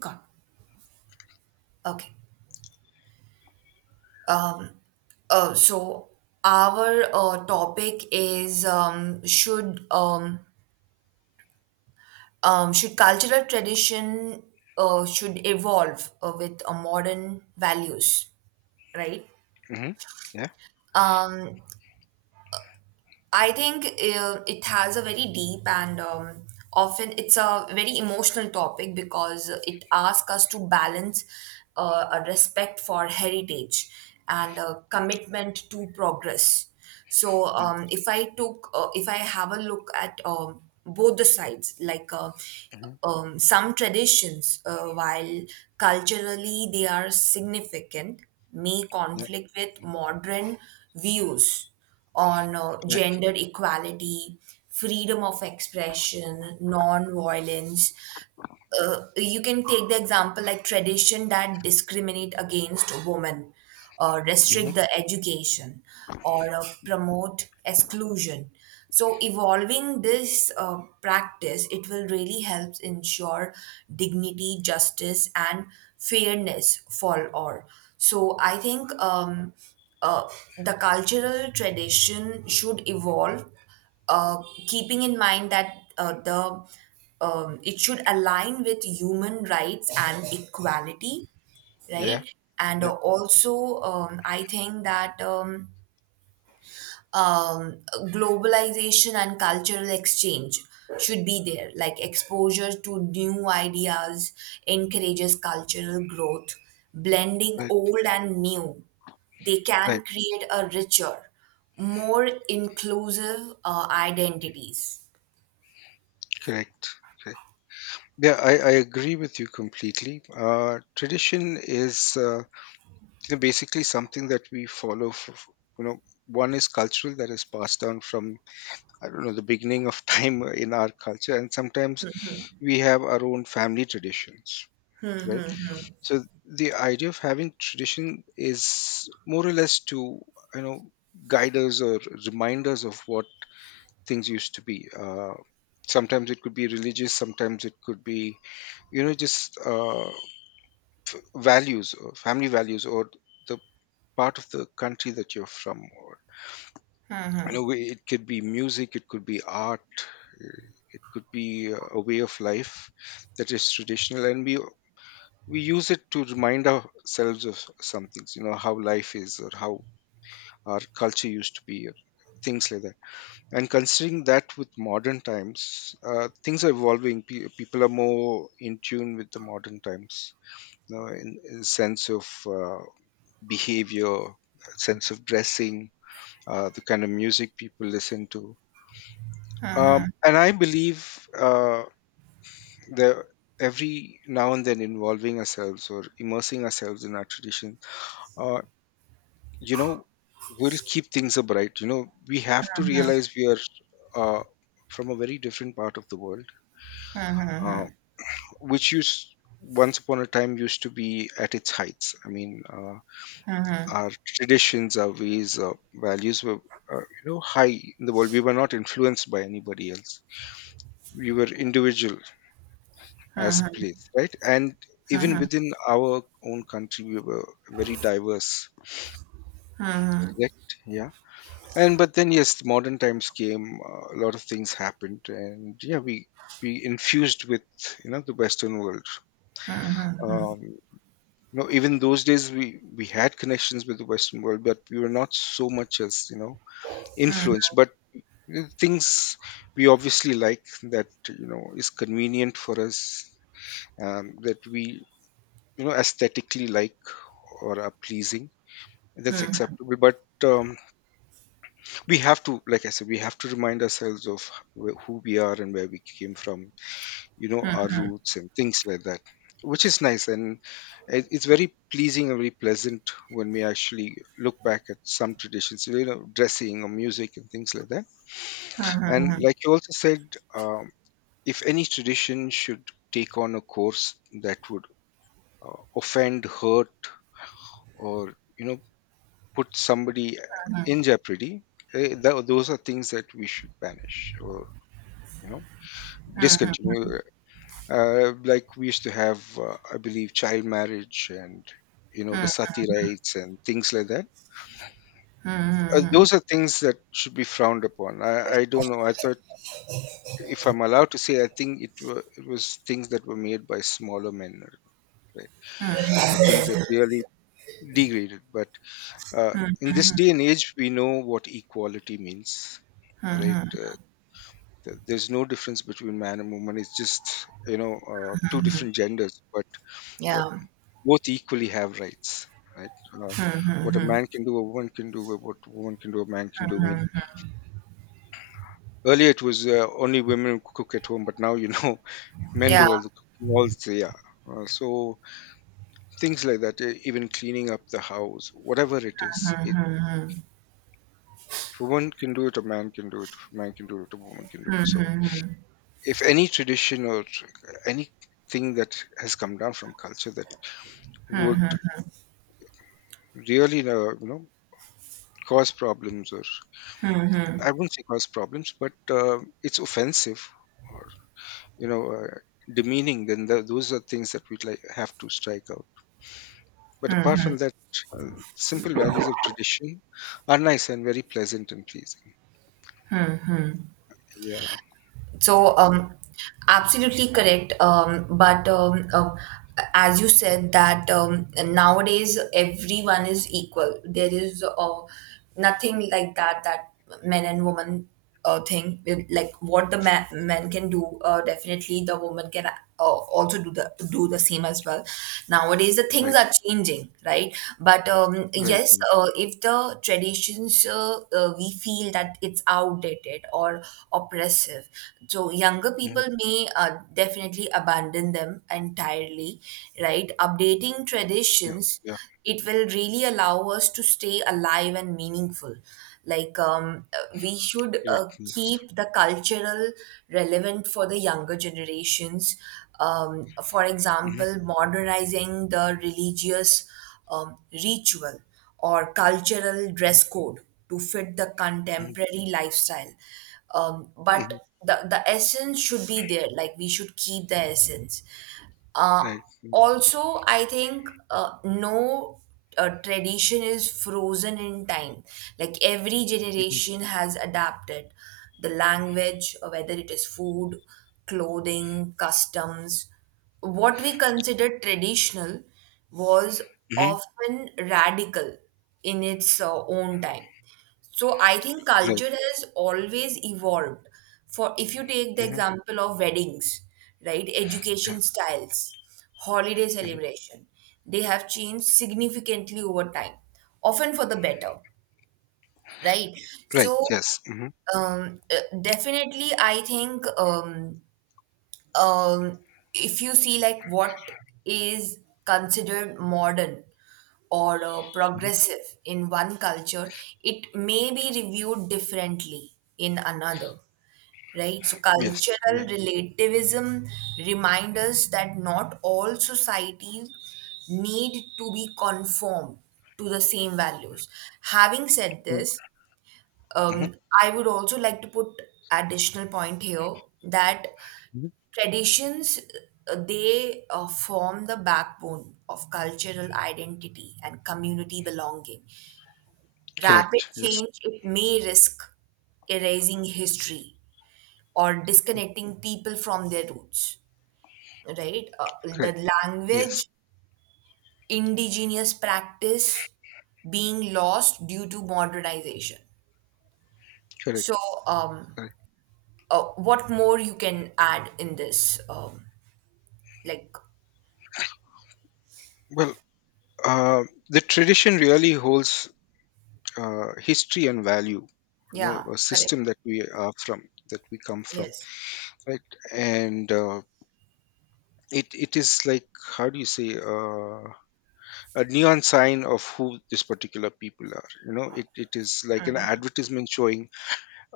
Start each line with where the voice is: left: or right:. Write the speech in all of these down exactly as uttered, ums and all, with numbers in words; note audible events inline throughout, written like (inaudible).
right: Got it. Okay. Uh, so our uh, topic is um, should um, um, should cultural tradition uh, should evolve uh, with uh, modern values, right?
left: Mm-hmm. Yeah.
right: Um, I think uh, it has a very deep and um, often it's a very emotional topic because it asks us to balance uh, a respect for heritage and a commitment to progress. So um, if I took, uh, if I have a look at um, both the sides, like uh,
left: Mm-hmm.
right: um, some traditions, uh, while culturally they are significant, may
left: Yeah.
right: conflict with modern views on uh,
left: Right.
right: gender equality, freedom of expression, non-violence. Uh, you can take the example like tradition that discriminate against women, uh,
left: Mm-hmm.
right: restrict the education, or uh, promote exclusion, so evolving this uh, practice it will really help ensure dignity, justice and fairness for all. So I think um, uh, the cultural tradition should evolve, uh, keeping in mind that uh, the um, it should align with human rights and equality,
left: Yeah.
right: right? And uh,
left: Yeah.
right: also, um, I think that um, um, globalization and cultural exchange should be there. Like exposure to new ideas encourages cultural growth, blending
left: Right.
right: old and new. They
left: Right.
right: can create a richer, more inclusive uh, identities.
left: Correct. Correct. Yeah, I, I agree with you completely. Uh, tradition is uh, you know, basically something that we follow. For, for- you know, One is cultural that is passed down from I don't know the beginning of (laughs) time in our culture, and sometimes we have our own family traditions, right? So the idea of having tradition is more or less to you know guide us or remind us of what things used to be. Uh, sometimes it could be religious, sometimes it could be, you know, just uh, values or family values or the part of the country that you're from. Or, you know, it could be music, it could be art, uh, it could be uh, a way of life that is traditional, and we we use it to remind ourselves of some things. You know, how life is or how our culture used to be or things like that, and considering that with modern times uh, things are evolving. Pe- people are more in tune with the modern times, you know, in, in sense of uh, behavior, sense of dressing, uh, the kind of music people listen to. Um, and i believe uh, that every now and then involving ourselves or immersing ourselves in our tradition uh, you know will keep things upright. You know, we have to realize we are uh, from a very different part of the world. Uh, which used, once upon a time, used to be at its heights. I mean, uh, our traditions, our ways, our values were, uh, you know high in the world. We were not influenced by anybody else. We were individual as a place, right? And even within our own country, we were very diverse, correct? Yeah. And but then yes, modern times came. Uh, a lot of things happened, and yeah, we we infused with, you know, the Western world. Um, you know, even those days we we had connections with the Western world, but we were not so much, as you know, influenced, but uh, things we obviously like, that you know is convenient for us, um, that we, you know, aesthetically like or are pleasing, that's acceptable. But um, we have to, like I said, we have to remind ourselves of wh- who we are and where we came from, you know, our roots and things like that, which is nice. And it- it's very pleasing and very pleasant when we actually look back at some traditions, you know, dressing or music and things like that. And like you also said, um, if any tradition should take on a course that would uh, offend, hurt, or, you know, put somebody uh, in jeopardy, eh, tho- those are things that we should banish or, you know, discontinue. Uh, like we used to have, uh, I believe, child marriage and, you know, the sati rights and things like that. Uh, those are things that should be frowned upon. I, I don't know. I thought, if I'm allowed to say, I think it, were, it was things that were made by smaller men, right? Uh, things that really degraded. But uh, in this day and age, we know what equality means, right? Uh, th- there's no difference between man and woman. It's just, you know, uh, two different genders, but uh,
right: Yeah,
left: both equally have rights, right? Uh, what a man can do, a woman can do, what a woman can do, a man can do. I mean, earlier it was uh, only women who cook at home, but now, you know, (laughs) men
right: yeah.
left: do all the cooking, all the yeah. Uh, so things like that, e- even cleaning up the house, whatever it is, it. If a woman can do it, a man can do it. If a man can do it, a woman can do it. So, if any tradition or anything that has come down from culture that would really, uh, you know, cause problems, or I won't say cause problems, but uh, it's offensive or, you know uh, demeaning. Then th- those are things that we like have to strike out. But apart from that, uh, simple values of tradition are nice and very pleasant and pleasing. Yeah, yeah,
right: So, um, absolutely correct. Um, but um, um, As you said that, um, nowadays everyone is equal. There is uh, nothing like that that men and women uh, thing. Like what the man, man can do, uh, definitely the woman can uh, also do the do the same as well. Nowadays, the things things
left: right,
right: are changing, right? But um,
left: right.
right: yes,
left: Mm,
right: uh, if the traditions uh, uh, we feel that it's outdated or oppressive, so younger
left: mhm,
right: people may uh, definitely abandon them entirely, right? Updating
left: yeah,
right: traditions,
left: yeah,
right: it will really allow us to stay alive and meaningful. Like, um, uh, we should uh,
left: correct. Yes.
right: keep the cultural relevant for the younger generations. Um, for
left: Hmm.
right: example, modernizing the religious um, ritual or cultural dress code to fit the
left: Hmm.
right: contemporary lifestyle. Um,
left: Hmm.
right: but the, the essence should be there, like, we should keep the essence. Uh,
left: Right. Mm-hmm.
right: also, I think uh, no uh, tradition is frozen in time. Like every generation has adapted the language, uh, whether it is food, clothing, customs. What we consider traditional was
left: Hmm.
right: often radical in its uh, own time. So I think
left: Right.
right: culture has always evolved. For if you take the
left: Hmm.
right: example of weddings, right,
left: Yeah.
right: education styles, holiday
left: Hmm.
right: celebration, they have changed significantly over time, often for the better, right?
left: Right.
right: So
left: Yes. Hmm.
right: um, uh, definitely, I think um, um, if you see like what is considered modern or uh,
left: Hmm.
right: progressive in one culture, it may be reviewed differently in another, right? So,
left: Yes. Yeah.
right: cultural relativism reminds us that not all societies need to be conformed to the same values. Having said
left: Right.
right: this,
left: Mm-hmm.
right: um, I would also like to put additional point here that
left: Mm-hmm.
right: traditions uh, they uh, form the backbone of cultural identity and community belonging. Rapid
left: Correct. Yes.
right: change it may risk erasing history or disconnecting people from their roots, right? Uh, the
left: Correct. Yes.
right: language, indigenous practice being lost due to modernization. So,
left: Correct.
right: um,
left: Correct.
right: uh, what more you can add in this, um, like.
left: Well, Uh, the tradition really holds uh, history and value, you know,
right: Yeah.
left: a system
right: Correct.
left: that we are from, that we come from,
right: Yes.
left: right? And uh, it, it is like, how do you say, uh, a neon sign of who this particular people are. You know, it, it is like an advertisement showing,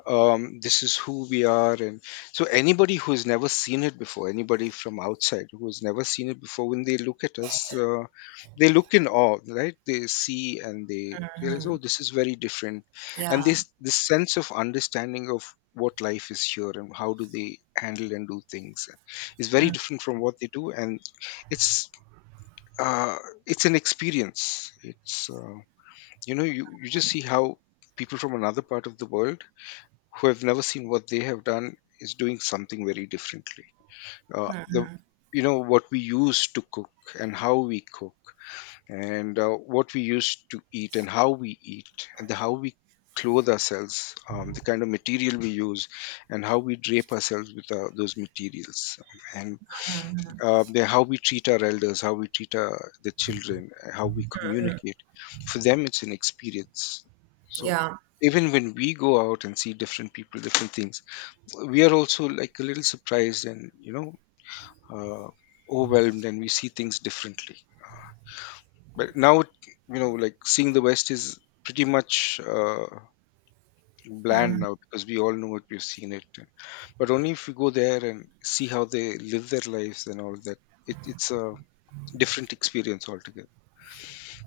left: um, this is who we are. And so anybody who has never seen it before, anybody from outside who has never seen it before, when they look at us, uh, they look in awe, right? They see and they realize, oh, this is very different. And
right: Yeah.
left: this this sense of understanding of what life is here and how do they handle and do things is very different from what they do. And it's uh, it's an experience. It's, uh, you know you, you just see how people from another part of the world who have never seen what they have done is doing something very differently. Uh, the, you know, what we use to cook and how we cook, and uh, what we use to eat and how we eat, and the how we clothe ourselves, um, the kind of material we use and how we drape ourselves with uh, those materials, and uh, the, how we treat our elders, how we treat our, the children, how we communicate. For them, it's an experience. So
right: Yeah.
left: even when we go out and see different people, different things, we are also like a little surprised, and, you know, uh, overwhelmed, and we see things differently, uh, but now, you know, like seeing the West is pretty much uh, bland now, because we all know it, we've seen it. But only if we go there and see how they live their lives and all that, it, it's a different experience altogether.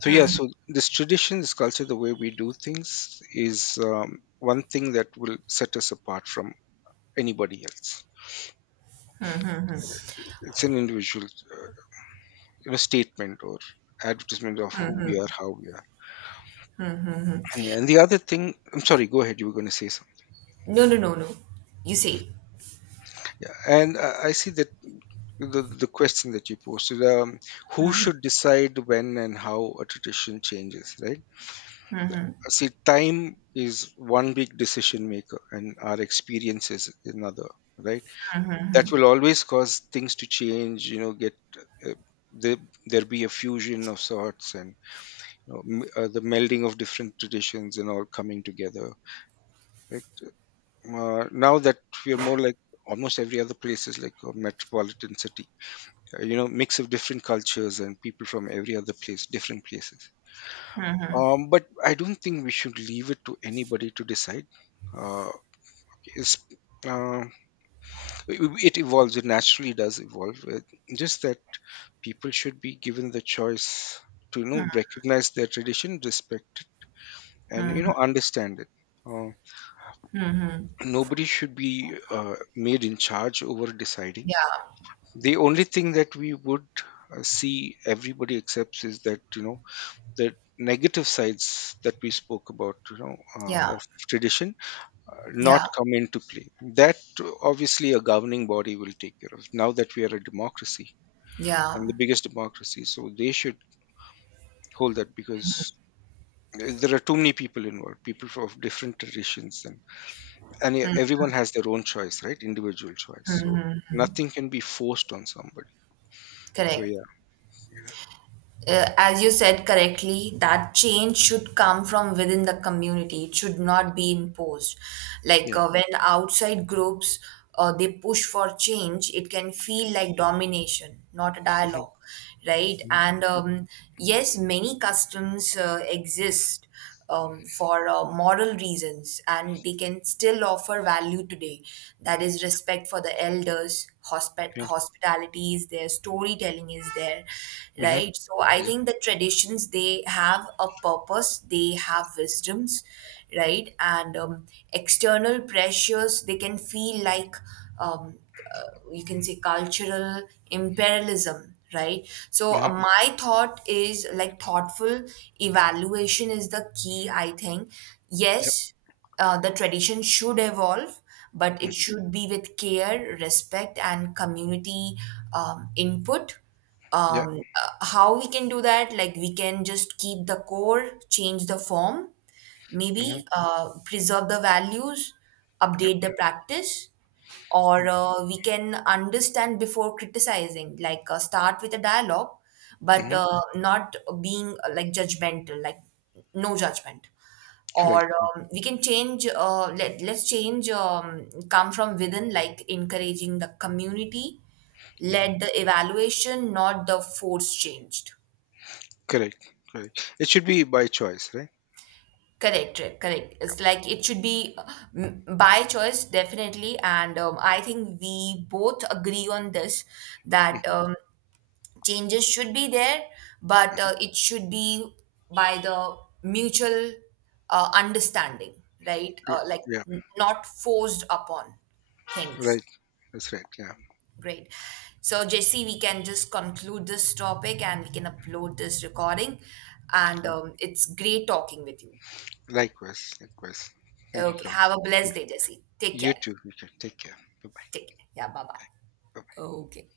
left: So yeah, so this tradition, this culture, the way we do things is um, one thing that will set us apart from anybody else. It's an individual, uh, you know, statement or advertisement of who we are, how we are. And, yeah, and the other thing, I'm sorry, go ahead. You were going to say something.
right: No, no, no, no. You see.
left: And uh, I see that the, the question that you posted, um, who should decide when and how a tradition changes, right? See, time is one big decision maker, and our experience is another, right? That will always cause things to change, you know, get. Uh, there, there be a fusion of sorts, and, you know, m- uh, the melding of different traditions and all coming together, right? Uh, now that we are more like almost every other place is like a metropolitan city, uh, you know, mix of different cultures and people from every other place, different places. Um, but i don't think we should leave it to anybody to decide. uh, it's, uh, it it evolves, it naturally does evolve. Uh, just that people should be given the choice to, you know, recognize their tradition, respect it, and, you know, understand it. uh, Nobody should be uh, made in charge over deciding.
right: Yeah.
left: The only thing that we would uh, see everybody accepts is that, you know, the negative sides that we spoke about, you know, uh,
right: Yeah.
left: of tradition, uh,
right: Yeah.
left: not come into play. That uh, obviously a governing body will take care of, now that we are a democracy, and
right: Yeah.
left: the biggest democracy, so they should hold that, because there are too many people involved, people of different traditions, and and everyone has their own choice, right, individual choice. So nothing can be forced on somebody. So
right: Correct.
left: yeah.
right: Uh, as you said correctly, that change should come from within the community. It should not be imposed. Like
left: Yeah.
right: uh, when outside groups uh, they push for change, it can feel like domination, not a
left: Mhm.
right: dialogue, right?
left: Mhm.
right: And um, yes, many customs uh, exist um, for uh, moral reasons and they can still offer value today, that is respect for the elders, hospi-
left: Yeah.
right: hospitality is there, storytelling is there,
left: Mhm.
right: right? So I
left: Yes.
right: think the traditions, they have a purpose, they have wisdoms, right. And um, external pressures, they can feel like um, uh, you can say cultural imperialism, right? So uh,
left: Uh-huh.
right: my thought is like thoughtful evaluation is the key, I think.
left: Yep.
right: Yes, uh, the tradition should evolve, but it
left: Hmm.
right: should be with care, respect and community um, input.
left: Yeah.
right: Um, uh, how we can do that, like we can just keep the core, change the form,
left: Hmm.
right: maybe uh, preserve the values,
left: Yep.
right: update the practice, or uh, we can understand before criticizing, like uh, start with a dialogue, but
left: Hmm.
right: uh, not being uh, like judgmental, like no judgment.
left: Correct.
right: Or um, we can change, uh, let, let's change um, come from within, like encouraging the community,
left: Hmm.
right: let the evaluation, not the force changed.
left: Correct. Correct. It should be by choice, right?
right: Correct, correct, correct. It's like it should be uh, by choice, definitely. And um, I think we both agree on this, that
left: Hmm.
right: um, changes should be there, but uh, it should be by the mutual uh, understanding, right? Uh,
left: Correct.
right: like
left: Yeah.
right: n- not forced upon things.
left: Right. That's right. Yeah.
right: Great. So, Jesse, we can just conclude this topic and we can upload this recording. And
left: Yeah.
right: um, it's great talking with you.
left: Likewise. Likewise. Thank you,
right: Okay.
left: Carl.
right: Have a
left: Yeah.
right: blessed day, Jesse. Take
left: You
right: care.
left: too. You too. Take care. Bye bye.
right: Take care. Yeah. Bye bye.
left: Bye
right: Okay.